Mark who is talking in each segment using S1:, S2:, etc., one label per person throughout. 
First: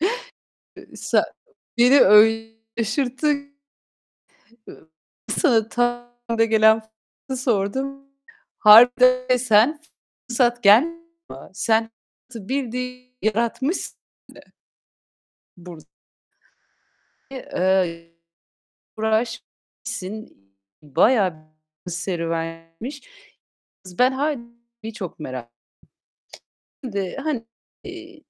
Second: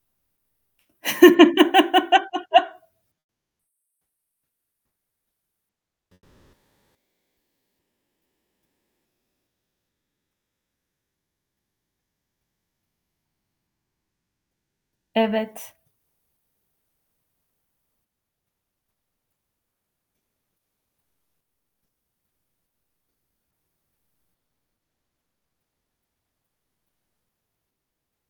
S1: Iıı, sa beni öyle şaşırttın. Sana tam da gelen soruyu sordum. Harbiden de sen fırsat gel sen fırsatı bildiğin yaratmışsın de.
S2: Evet.
S1: Burd İii, eee, uğraşmışsın, bayağı bir serüvenmiş. Ben harbiden çok merak Şimdi, hani, eee,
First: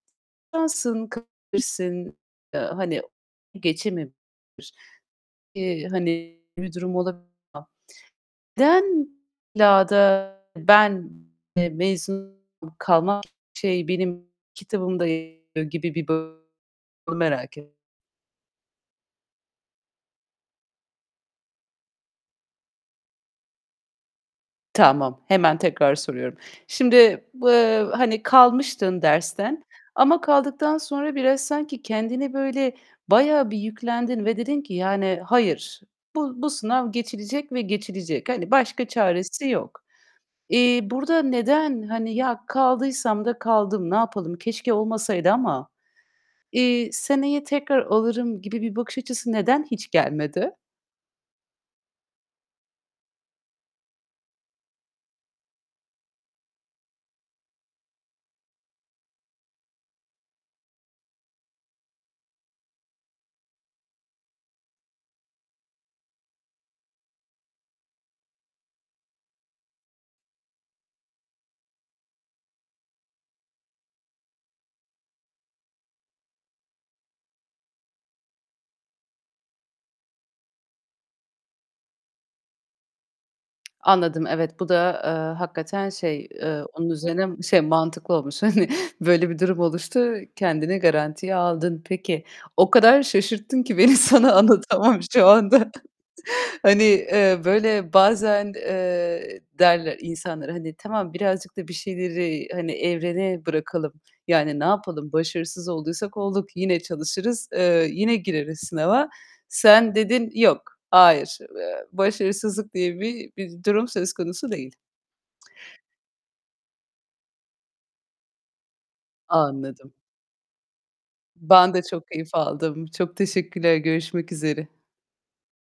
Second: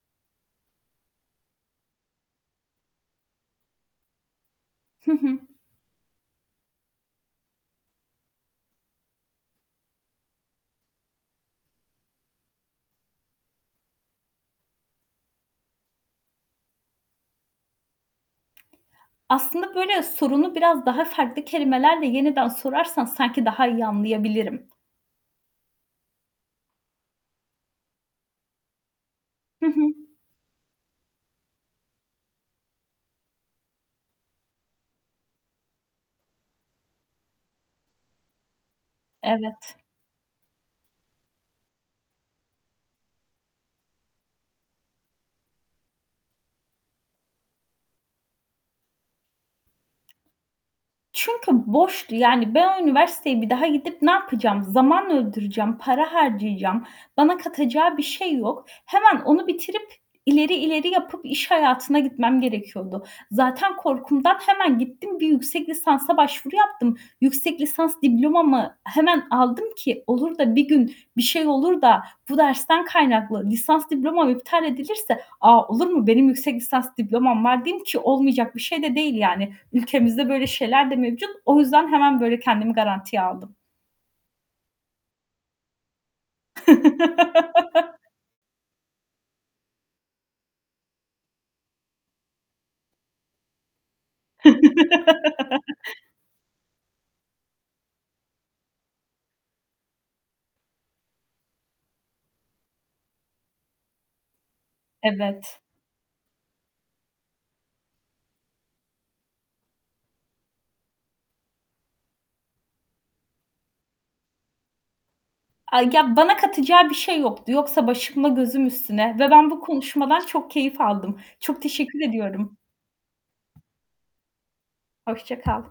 S1: şansın kırabilirsin, eee, hani, geçememiş
S2: Hı hı.
S1: eee, hani bir durum olabilir ama neden illa da ben, eee, mezun kalmak şey, benim kitabımda yer alıyor gibi bir bak onu merak et
S2: Aslında böyle sorunu biraz daha farklı kelimelerle yeniden sorarsan sanki daha iyi anlayabilirim.
S1: Tamam, hemen tekrar soruyorum. Şimdi, eee, hani kalmıştın dersten
S2: Hı hı.
S1: ama kaldıktan sonra biraz sanki kendini böyle bayağı bir yüklendin ve dedin ki: "Yani, hayır, bu bu sınav geçilecek ve geçilecek. Hani, başka çaresi
S2: Evet.
S1: yok." Eee, burada neden, hani, "Ya kaldıysam da kaldım, ne yapalım, keşke olmasaydı ama, eee, seneye tekrar alırım." gibi bir bakış açısı neden hiç gelmedi?
S2: Çünkü boştu. Yani ben o üniversiteye bir daha gidip ne yapacağım? Zaman öldüreceğim, para harcayacağım. Bana katacağı bir şey yok. Hemen onu bitirip, ileri, ileri yapıp iş hayatına gitmem gerekiyordu. Zaten korkumdan hemen gittim bir yüksek lisansa başvuru yaptım. Yüksek lisans diplomamı hemen aldım ki, olur da bir gün bir şey olur da bu dersten kaynaklı lisans diplomam iptal edilirse "A, olur mu? Benim yüksek lisans diplomam var." diyeyim ki olmayacak bir şey de değil yani. Ülkemizde böyle şeyler de mevcut. O yüzden hemen böyle kendimi garantiye aldım.
S1: Anladım. Evet, bu da, eee, hakikaten şey, eee, onun üzerine şey mantıklı olmuş. Hani, böyle bir durum oluştu kendini garantiye aldın. Peki, o kadar şaşırttın ki beni sana anlatamam şu anda. Hani, eee, böyle bazen, eee, derler insanlar, hani, tamam, birazcık da bir şeyleri, hani, evrene bırakalım. Yani, ne yapalım,
S2: Evet.
S1: başarısız olduysak olduk. Yine çalışırız, eee, yine gireriz sınava. Sen dedin "Yok, hayır, eee, başarısızlık diye bir bir durum söz konusu değil."
S2: Ay, ya, bana katacağı bir şey yoktu. Yoksa başımla gözüm üstüne ve ben bu
S1: Anladım.
S2: konuşmadan çok keyif aldım. Çok
S1: Ben de
S2: teşekkür
S1: çok keyif
S2: ediyorum.
S1: aldım. Çok teşekkürler. Görüşmek üzere.
S2: Hoşça kal.